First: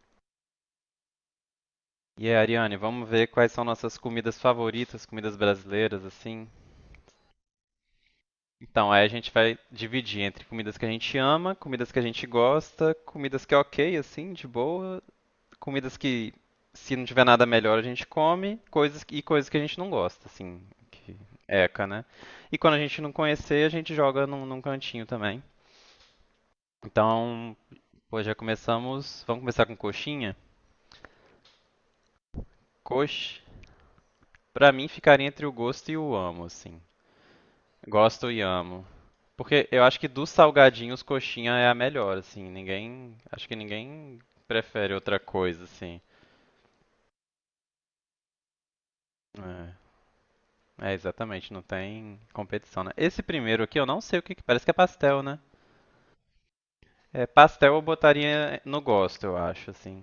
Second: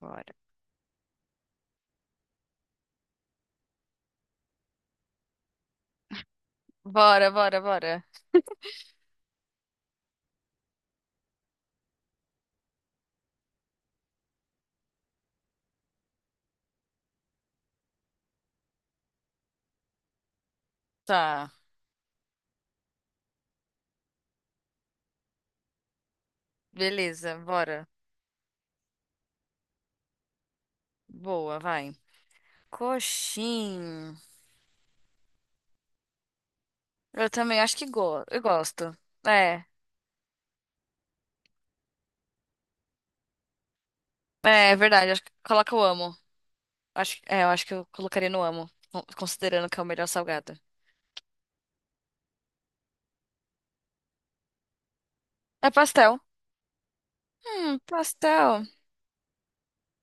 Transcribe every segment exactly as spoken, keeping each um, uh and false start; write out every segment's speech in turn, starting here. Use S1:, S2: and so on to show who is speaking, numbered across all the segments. S1: Bora.
S2: E aí, Ariane, vamos ver quais são nossas comidas favoritas, comidas brasileiras, assim.
S1: Bora, bora, bora.
S2: Então, aí a gente vai dividir entre comidas que a gente ama, comidas que a gente gosta, comidas que é ok, assim, de boa, comidas que, se não tiver nada melhor, a gente come, coisas e coisas que a gente não gosta, assim, que
S1: Tá.
S2: eca, né? E quando a gente não conhecer, a gente joga num, num cantinho também.
S1: Beleza,
S2: Então,
S1: bora.
S2: pô, já começamos. Vamos começar com coxinha?
S1: Boa, vai.
S2: Coxa,
S1: Coxim.
S2: pra mim, ficaria entre o gosto e o amo, assim.
S1: Eu também acho que go
S2: Gosto e
S1: eu
S2: amo.
S1: gosto. É.
S2: Porque eu acho que dos salgadinhos, coxinha é a melhor, assim. Ninguém. Acho que ninguém
S1: É, é
S2: prefere
S1: verdade.
S2: outra
S1: Acho que
S2: coisa,
S1: coloca o
S2: assim.
S1: amo. Acho, é, eu acho que eu colocaria no amo, con- considerando que é o melhor salgado.
S2: É, é, exatamente, não tem competição, né? Esse primeiro aqui, eu não sei o que. que- Parece que é pastel, né?
S1: É pastel.
S2: É, pastel
S1: Hum,
S2: eu botaria
S1: pastel.
S2: no gosto, eu acho, assim.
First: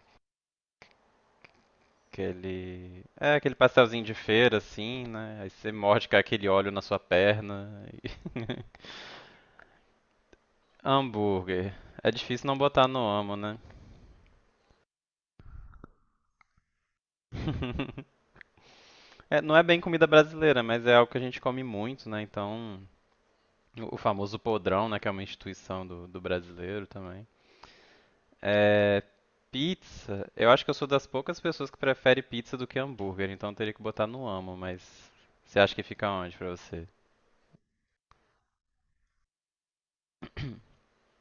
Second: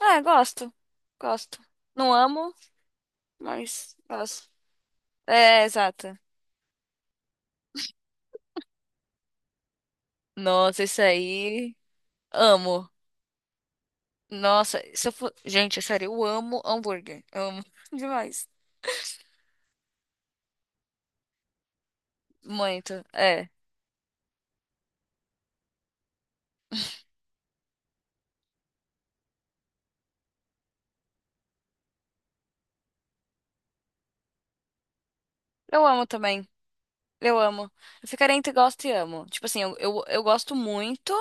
S1: É, gosto. Gosto. Não amo,
S2: Aquele. É, aquele
S1: mas
S2: pastelzinho de
S1: gosto.
S2: feira, assim, né? Aí
S1: É,
S2: você morde com
S1: exato.
S2: aquele óleo na sua perna.
S1: Nossa, isso
S2: Hambúrguer.
S1: aí.
S2: É difícil não botar
S1: Amo.
S2: no amo, né?
S1: Nossa, se eu for... Gente, é sério, eu amo hambúrguer. Amo demais.
S2: É, não é bem comida brasileira, mas é algo que a gente come muito, né? Então,
S1: Muito. É.
S2: o o famoso podrão, né? Que é uma instituição do, do brasileiro também. É, pizza, eu acho que eu sou das poucas pessoas que prefere pizza do que hambúrguer, então eu teria que botar no amo, mas você acha que
S1: Eu amo
S2: fica onde
S1: também.
S2: pra você?
S1: Eu amo. Eu ficaria entre gosto e amo. Tipo assim, eu, eu, eu gosto muito,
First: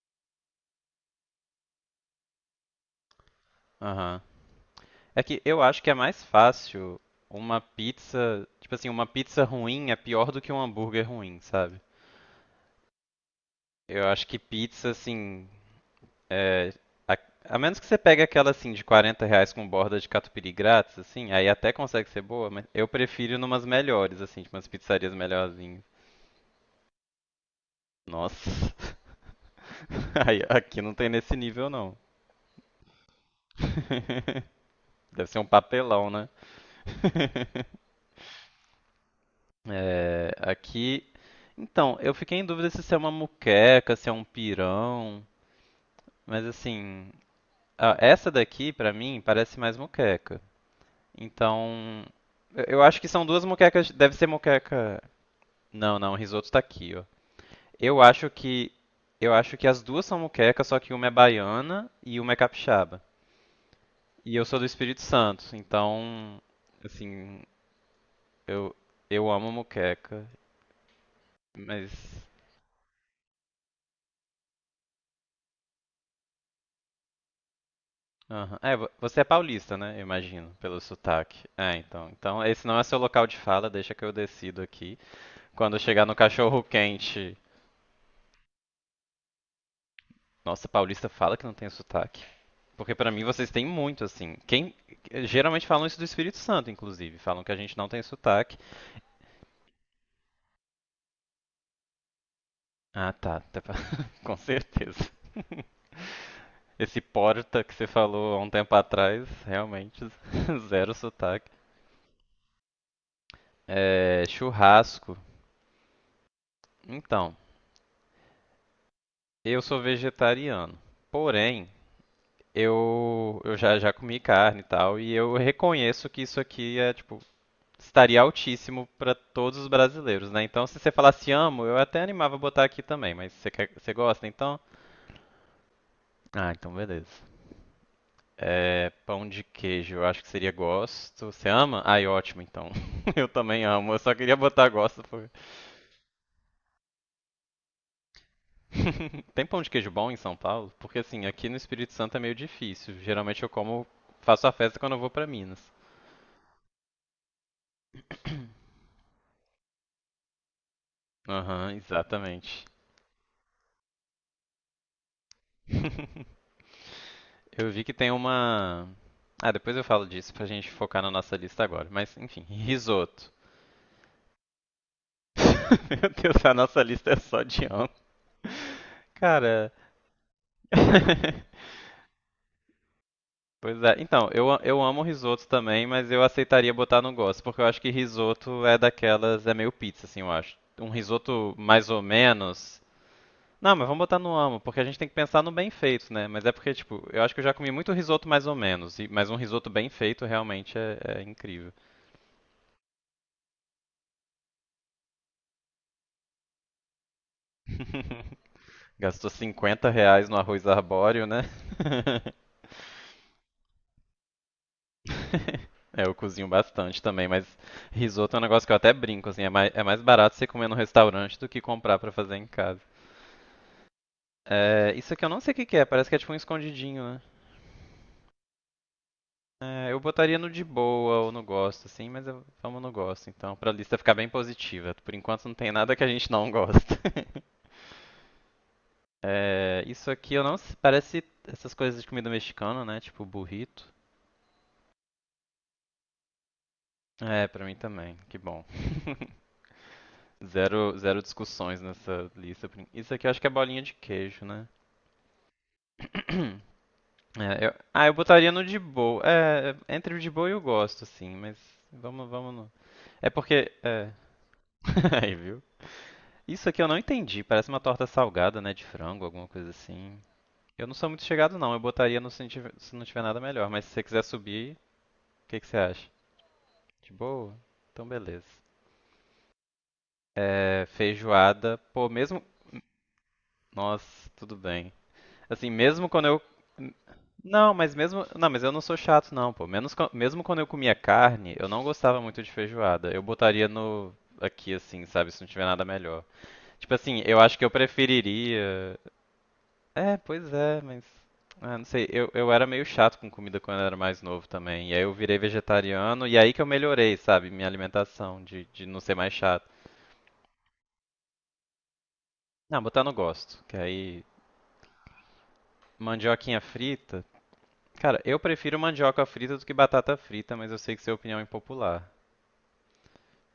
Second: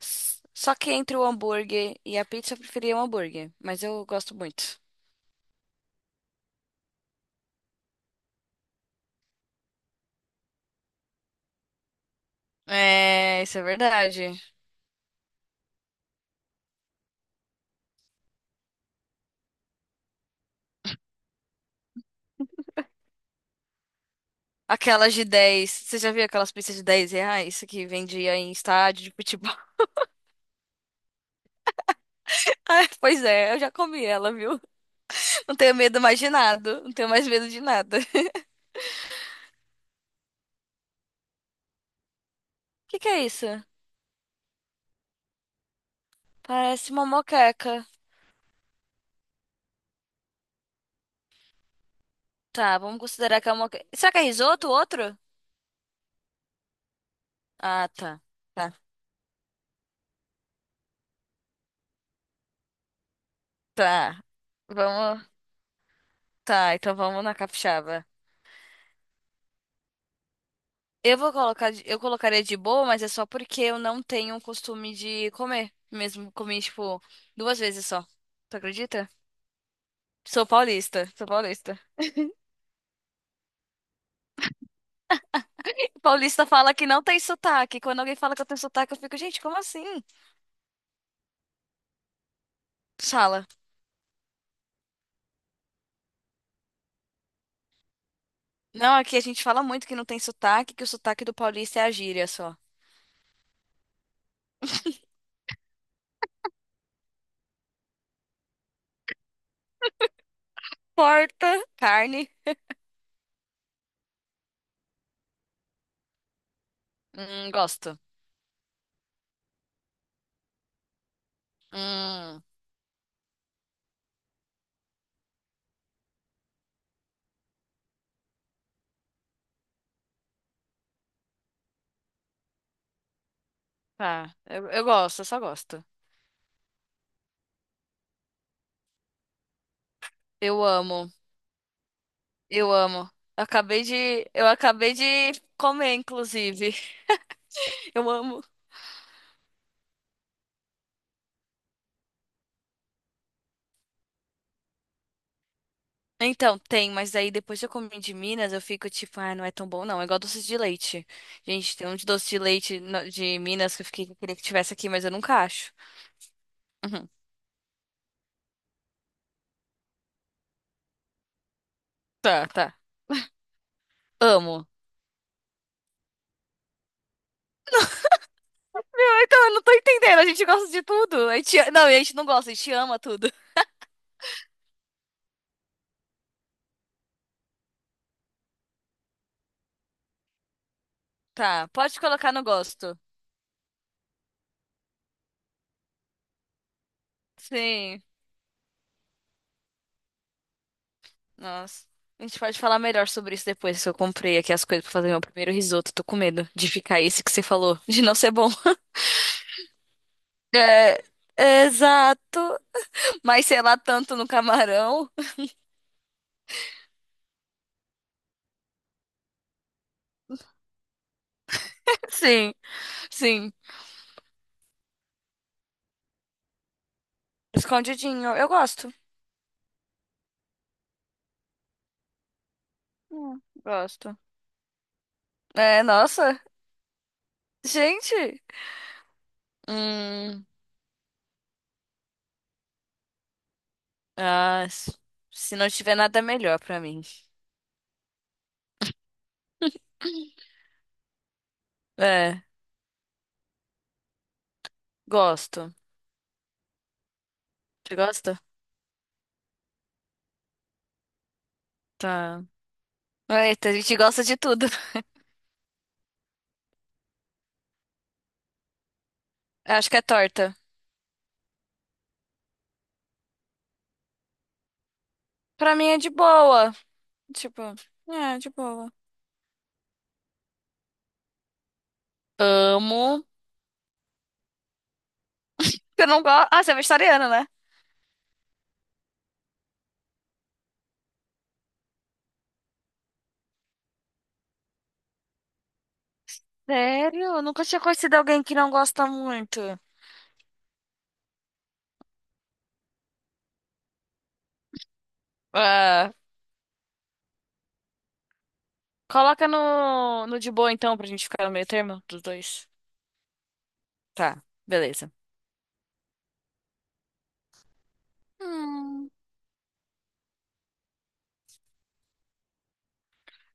S1: s- só que entre o hambúrguer e a pizza eu preferia o hambúrguer. Mas eu
S2: Aham.
S1: gosto muito.
S2: É que eu acho que é mais fácil uma pizza, tipo assim, uma pizza ruim é pior do que um hambúrguer ruim, sabe?
S1: É, isso é
S2: Eu acho
S1: verdade.
S2: que pizza, assim, é, a, a menos que você pegue aquela assim de quarenta reais com borda de catupiry grátis, assim, aí até consegue ser boa, mas eu prefiro numas melhores, assim, tipo umas pizzarias
S1: Aquelas de dez
S2: melhorzinhas.
S1: Você já viu aquelas pizzas de dez reais que vendia
S2: Nossa,
S1: em estádio de futebol?
S2: aí, aqui não tem nesse nível não.
S1: Ah, pois é, eu já comi ela, viu?
S2: Deve ser um
S1: Não tenho medo
S2: papelão,
S1: mais
S2: né?
S1: de nada. Não tenho mais medo de nada.
S2: É, aqui. Então, eu fiquei em dúvida se
S1: O
S2: isso é
S1: que que
S2: uma
S1: é isso?
S2: muqueca, se é um pirão, mas
S1: Parece uma
S2: assim,
S1: moqueca.
S2: ah, essa daqui pra mim parece mais muqueca. Então, eu
S1: Tá,
S2: eu
S1: vamos
S2: acho que são
S1: considerar
S2: duas
S1: que é uma moqueca.
S2: moquecas.
S1: Será
S2: Deve
S1: que é
S2: ser
S1: risoto
S2: moqueca.
S1: outro?
S2: Não, não, o risoto tá aqui, ó.
S1: Ah,
S2: Eu
S1: tá.
S2: acho que
S1: Tá.
S2: eu acho que as duas são moquecas, só que uma é baiana e uma é capixaba.
S1: Tá.
S2: E eu sou do Espírito
S1: Vamos.
S2: Santo, então,
S1: Tá, então vamos na
S2: assim,
S1: capixaba.
S2: eu eu amo moqueca,
S1: Eu vou colocar, de-
S2: mas
S1: eu colocaria de boa, mas é só porque eu não tenho o costume de comer. Mesmo comi, tipo, duas vezes só.
S2: aham.
S1: Tu
S2: É, vo-
S1: acredita?
S2: você é paulista, né? Eu
S1: Sou
S2: imagino, pelo
S1: paulista, sou
S2: sotaque.
S1: paulista.
S2: É, então. Então, esse não é seu local de fala, deixa que eu decido aqui. Quando eu chegar no
S1: Paulista
S2: cachorro
S1: fala que não tem
S2: quente.
S1: sotaque. Quando alguém fala que eu tenho sotaque, eu fico, gente, como assim?
S2: Nossa, paulista fala que não tem sotaque. Porque pra mim
S1: Fala.
S2: vocês têm muito, assim. Quem geralmente falam isso do Espírito Santo, inclusive, falam que a gente não tem sotaque.
S1: Não, aqui a gente fala muito que não tem sotaque, que o sotaque do paulista é a gíria só.
S2: Ah, tá, tá. Com certeza. Esse porta que você falou há um tempo atrás, realmente zero sotaque.
S1: Porta, carne.
S2: É, churrasco. Então,
S1: Hum, gosto.
S2: eu sou vegetariano. Porém,
S1: Hum,
S2: eu, eu já, já comi carne e tal, e eu reconheço que isso aqui é tipo estaria altíssimo para todos os brasileiros, né? Então, se você falasse amo, eu até animava a botar aqui também, mas você, quer- você gosta,
S1: tá.
S2: então?
S1: Eu, eu gosto, eu só gosto.
S2: Ah, então beleza. É, pão de queijo, eu acho que seria
S1: Eu amo,
S2: gosto. Você ama? Ai, ótimo, então.
S1: eu amo.
S2: Eu também
S1: acabei
S2: amo, eu só
S1: de,
S2: queria
S1: eu
S2: botar
S1: acabei
S2: gosto.
S1: de
S2: Por...
S1: comer, inclusive. Eu amo.
S2: Tem pão de queijo bom em São Paulo? Porque assim, aqui no Espírito Santo é meio difícil. Geralmente eu como, faço a festa quando eu vou para Minas.
S1: Então, tem, mas aí depois que eu comi de Minas, eu fico tipo, ah, não é tão bom, não. É igual doce de leite.
S2: Aham,
S1: Gente, tem um de doce de
S2: exatamente.
S1: leite no- de Minas que eu fiquei, queria que tivesse aqui, mas eu nunca acho. Uhum.
S2: Eu vi que tem uma. Ah, depois eu falo disso pra gente focar na nossa lista agora. Mas, enfim,
S1: Tá, tá.
S2: risoto.
S1: Amo.
S2: Meu Deus, a nossa lista é só de amo.
S1: Ah, então, eu não
S2: Cara.
S1: tô entendendo. A gente gosta de tudo. A gente, não, a gente não gosta, a gente ama tudo.
S2: Pois é. Então, eu, a- eu amo risoto também, mas eu aceitaria botar no gosto, porque eu acho que risoto é daquelas. É meio pizza, assim, eu acho. Um risoto
S1: Tá,
S2: mais ou
S1: pode colocar no
S2: menos.
S1: gosto.
S2: Não, mas vamos botar no amo, porque a gente tem que pensar no bem feito, né? Mas é porque, tipo, eu acho que eu já comi muito
S1: Sim.
S2: risoto mais ou menos, e- mas um risoto bem feito realmente é é incrível.
S1: Nossa. A gente pode falar melhor sobre isso depois, que eu comprei aqui as coisas pra fazer meu primeiro risoto. Tô com medo de ficar esse que você falou, de não ser bom.
S2: Gastou cinquenta reais no arroz arbóreo, né?
S1: Exato. Mas sei lá tanto no camarão.
S2: É, eu cozinho bastante também, mas risoto é um negócio que eu até brinco, assim, é mais, é mais barato você comer no restaurante do que comprar pra fazer em
S1: Sim,
S2: casa.
S1: sim.
S2: É, isso aqui eu não sei o que que é, parece que é tipo um escondidinho, né?
S1: Escondidinho. Eu gosto.
S2: É, eu botaria no de boa ou no gosto, assim, mas eu, vamos no gosto,
S1: Hum,
S2: então, pra lista ficar
S1: gosto.
S2: bem positiva. Por enquanto não tem
S1: É,
S2: nada que a gente
S1: nossa.
S2: não gosta.
S1: Gente.
S2: É, isso aqui eu
S1: Hum.
S2: não, s- parece essas coisas de comida mexicana, né? Tipo burrito.
S1: Ah, s- se não tiver nada melhor pra mim.
S2: É, pra mim também, que bom. Zero, zero discussões nessa
S1: É,
S2: lista. Isso aqui eu acho que é bolinha de queijo, né?
S1: gosto.
S2: É, eu-
S1: Você
S2: Ah, eu
S1: gosta?
S2: botaria no de boa. É, é, entre o de boa e o gosto, assim, mas vamos,
S1: Tá.
S2: vamos no. É
S1: Eita,
S2: porque.
S1: a gente
S2: É.
S1: gosta de tudo.
S2: Aí, viu? Isso aqui eu não entendi. Parece uma torta salgada, né? De frango, alguma coisa
S1: Acho que é
S2: assim.
S1: torta.
S2: Eu não sou muito chegado, não. Eu botaria no se não tiver, se não tiver nada melhor. Mas se você quiser subir, o que que
S1: Pra
S2: você
S1: mim é
S2: acha?
S1: de boa.
S2: De boa?
S1: Tipo,
S2: Então,
S1: é,
S2: beleza.
S1: de boa.
S2: É, feijoada. Pô, mesmo.
S1: Amo.
S2: Nossa, tudo bem. Assim,
S1: Eu
S2: mesmo
S1: não
S2: quando eu
S1: gosto. Ah, você é vegetariana, né?
S2: não, mas mesmo, não, mas eu não sou chato não, pô. Menos, quan- mesmo quando eu comia carne, eu não gostava muito de feijoada. Eu botaria no aqui assim, sabe, se não tiver nada melhor. Tipo assim,
S1: Sério?
S2: eu
S1: Eu
S2: acho que
S1: nunca
S2: eu
S1: tinha conhecido alguém que não
S2: preferiria.
S1: gosta muito.
S2: É, pois é, mas ah, não sei. Eu, eu era meio chato com comida quando eu era mais novo também. E aí eu virei
S1: Ah,
S2: vegetariano e aí que eu melhorei, sabe, minha alimentação de de não ser mais
S1: coloca
S2: chato.
S1: no, no de boa, então, pra gente ficar no meio termo dos dois.
S2: Não, botar no gosto, que aí
S1: Tá, beleza.
S2: mandioquinha frita. Cara, eu prefiro
S1: Hum,
S2: mandioca frita do que batata frita, mas eu sei que isso é opinião impopular.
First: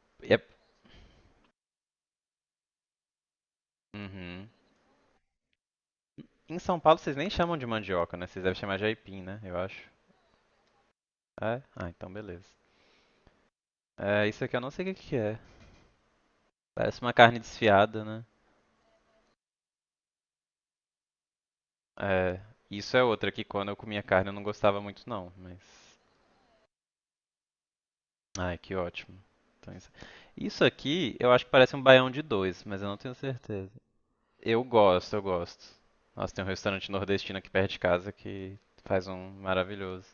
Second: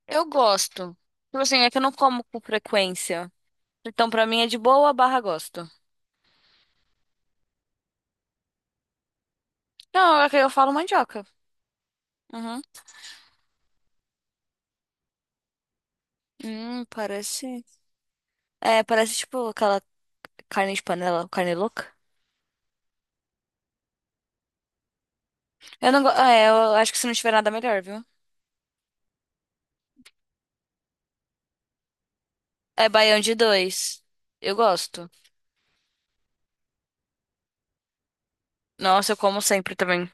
S1: Eu
S2: É-
S1: gosto. Tipo assim, é que eu não como com frequência. Então, pra mim é
S2: uhum.
S1: de boa barra gosto.
S2: Em São Paulo vocês nem chamam de mandioca, né? Vocês devem chamar de aipim, né? Eu acho.
S1: Não, é que eu falo mandioca.
S2: É? Ah, então beleza.
S1: Uhum.
S2: É, isso aqui eu não sei o que que é.
S1: Hum,
S2: Parece uma carne
S1: parece.
S2: desfiada, né?
S1: É, parece tipo aquela carne de panela, carne louca.
S2: É, isso é outra que quando eu comia carne eu não gostava muito não, mas...
S1: Eu não go... É, eu acho que se não tiver nada melhor, viu?
S2: Ai, que ótimo. Então, isso... isso aqui eu acho que parece um baião de dois, mas eu
S1: É
S2: não tenho
S1: baião de
S2: certeza.
S1: dois. Eu
S2: Eu
S1: gosto.
S2: gosto, eu gosto. Nossa, tem um restaurante nordestino aqui perto de casa que faz
S1: Nossa, eu
S2: um
S1: como sempre
S2: maravilhoso.
S1: também.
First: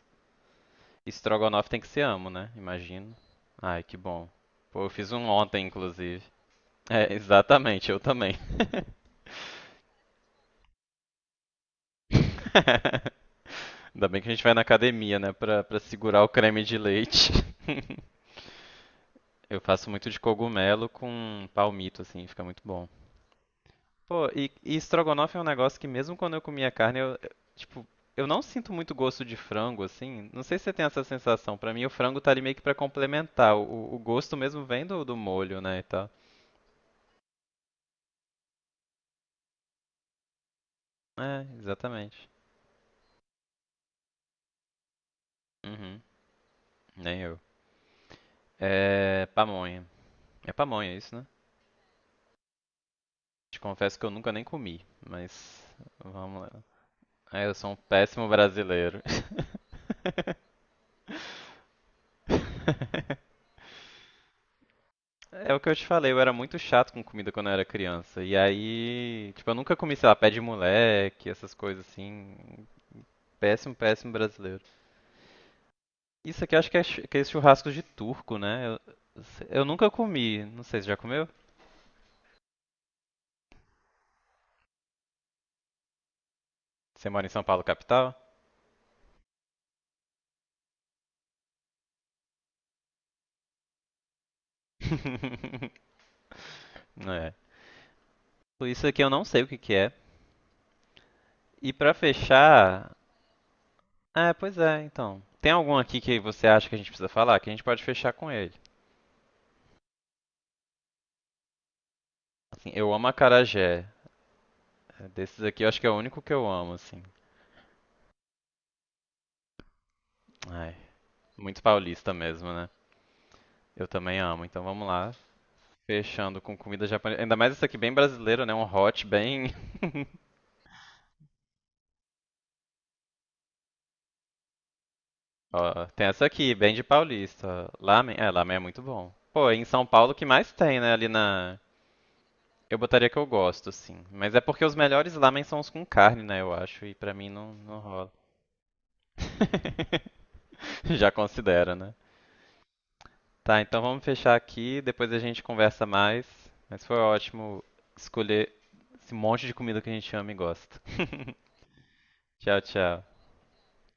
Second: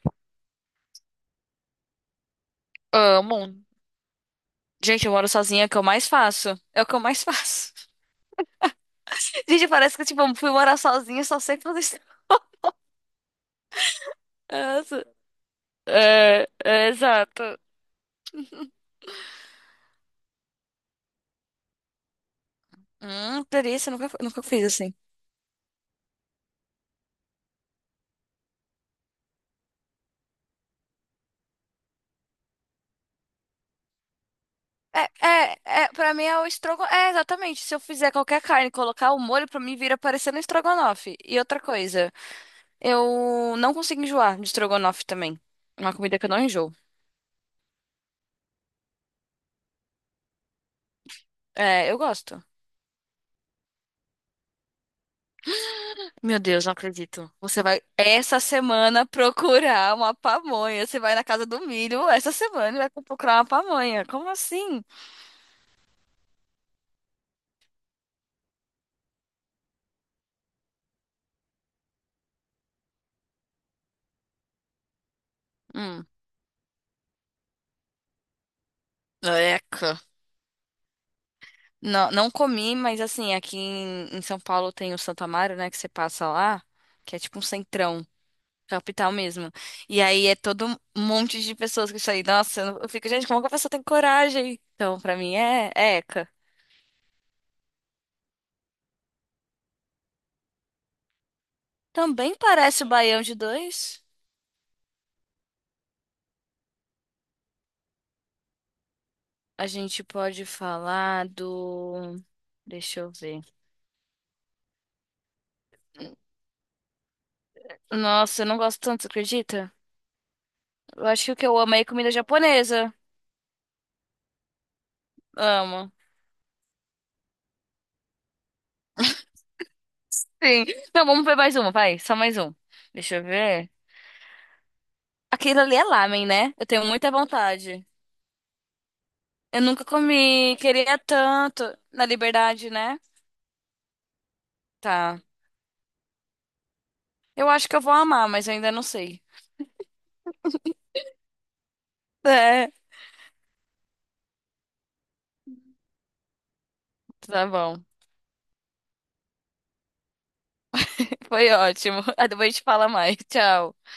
S2: Estrogonofe tem que ser amo, né? Imagino.
S1: Amo.
S2: Ai, que bom. Pô, eu
S1: Gente,
S2: fiz
S1: eu
S2: um
S1: moro sozinha,
S2: ontem,
S1: é o que eu mais
S2: inclusive.
S1: faço. É o que eu
S2: É,
S1: mais faço.
S2: exatamente, eu também.
S1: Gente, parece que, tipo, eu fui morar sozinha, só sei fazer isso.
S2: Ainda bem que a gente vai na
S1: Nossa.
S2: academia, né, pra, pra segurar o
S1: É,
S2: creme de
S1: é,
S2: leite.
S1: exato.
S2: Eu faço muito de cogumelo com palmito, assim, fica muito bom.
S1: Hum, delícia, nunca,
S2: Pô,
S1: nunca
S2: e,
S1: fiz
S2: e
S1: assim.
S2: estrogonofe é um negócio que mesmo quando eu comia carne, eu, eu- tipo, eu não sinto muito gosto de frango, assim. Não sei se você tem essa sensação. Pra mim, o frango tá ali meio que pra complementar. O, o gosto mesmo vem do,
S1: É,
S2: do
S1: é,
S2: molho, né, e
S1: é,
S2: tal.
S1: pra mim é o estrogo... é, exatamente. Se eu fizer qualquer carne, e colocar o molho, pra mim vira parecendo um estrogonofe. E
S2: É,
S1: outra coisa,
S2: exatamente.
S1: eu não consigo enjoar de estrogonofe também. É uma
S2: Uhum,
S1: comida que eu não enjoo.
S2: nem eu. É pamonha. É pamonha isso, né?
S1: É, eu gosto.
S2: Te confesso que eu nunca nem comi, mas
S1: Meu
S2: vamos lá.
S1: Deus, não acredito.
S2: É, eu
S1: Você
S2: sou um
S1: vai
S2: péssimo
S1: essa
S2: brasileiro.
S1: semana procurar uma pamonha. Você vai na casa do milho essa semana e vai procurar uma pamonha. Como assim?
S2: É o que eu te falei, eu era muito chato com comida quando eu era criança. E aí, tipo, eu nunca comi, sei lá, pé de moleque, essas coisas assim. Péssimo, péssimo brasileiro.
S1: Hum,
S2: Isso aqui eu acho que é chu- aqueles churrascos de turco, né? Eu, eu nunca
S1: eca.
S2: comi, não sei se já comeu?
S1: Não, não comi, mas assim, aqui em, em São Paulo tem o Santo Amaro, né? Que você passa lá,
S2: Você
S1: que é
S2: mora em
S1: tipo
S2: São
S1: um
S2: Paulo,
S1: centrão,
S2: capital?
S1: capital mesmo. E aí é todo um monte de pessoas que isso aí. Nossa, eu, não- eu fico, gente, como que a pessoa tem coragem? Então, pra mim é, é eca.
S2: É. Isso aqui eu não sei o que que é. E pra
S1: Também parece o
S2: fechar,
S1: baião de dois.
S2: é, pois é, então. Tem algum aqui que você acha que a gente precisa falar? Que a gente pode fechar com ele.
S1: A gente pode falar do.
S2: Assim, eu
S1: Deixa
S2: amo
S1: eu ver.
S2: acarajé. É, desses aqui eu acho que é o único que eu amo, assim.
S1: Nossa, eu não gosto tanto, você acredita?
S2: Ai,
S1: Eu acho que o que eu
S2: muito
S1: amo é comida
S2: paulista mesmo, né?
S1: japonesa.
S2: Eu também amo. Então vamos lá,
S1: Amo.
S2: fechando com comida japonesa. Ainda mais essa aqui bem brasileira, né? Um hot bem
S1: Sim. Não, vamos ver mais uma, vai. Só mais um. Deixa eu ver. Aquilo ali é
S2: Ó, tem essa
S1: lamen, né?
S2: aqui,
S1: Eu
S2: bem de
S1: tenho muita
S2: paulista.
S1: vontade.
S2: Lamen, é, lamen é muito bom. Pô, em
S1: Eu
S2: São
S1: nunca
S2: Paulo o que mais
S1: comi,
S2: tem, né?
S1: queria
S2: Ali na
S1: tanto. Na liberdade,
S2: eu
S1: né?
S2: botaria que eu gosto, sim. Mas é porque os melhores
S1: Tá.
S2: lamen são os com carne, né? Eu acho. E pra mim
S1: Eu
S2: não,
S1: acho que
S2: não
S1: eu vou
S2: rola.
S1: amar, mas eu ainda não sei.
S2: Já considera, né?
S1: É.
S2: Tá, então vamos fechar aqui. Depois a gente conversa mais. Mas foi
S1: Tá
S2: ótimo
S1: bom.
S2: escolher esse monte de comida que a gente ama e gosta.
S1: Foi ótimo. Aí depois a
S2: Tchau,
S1: gente fala
S2: tchau.
S1: mais. Tchau.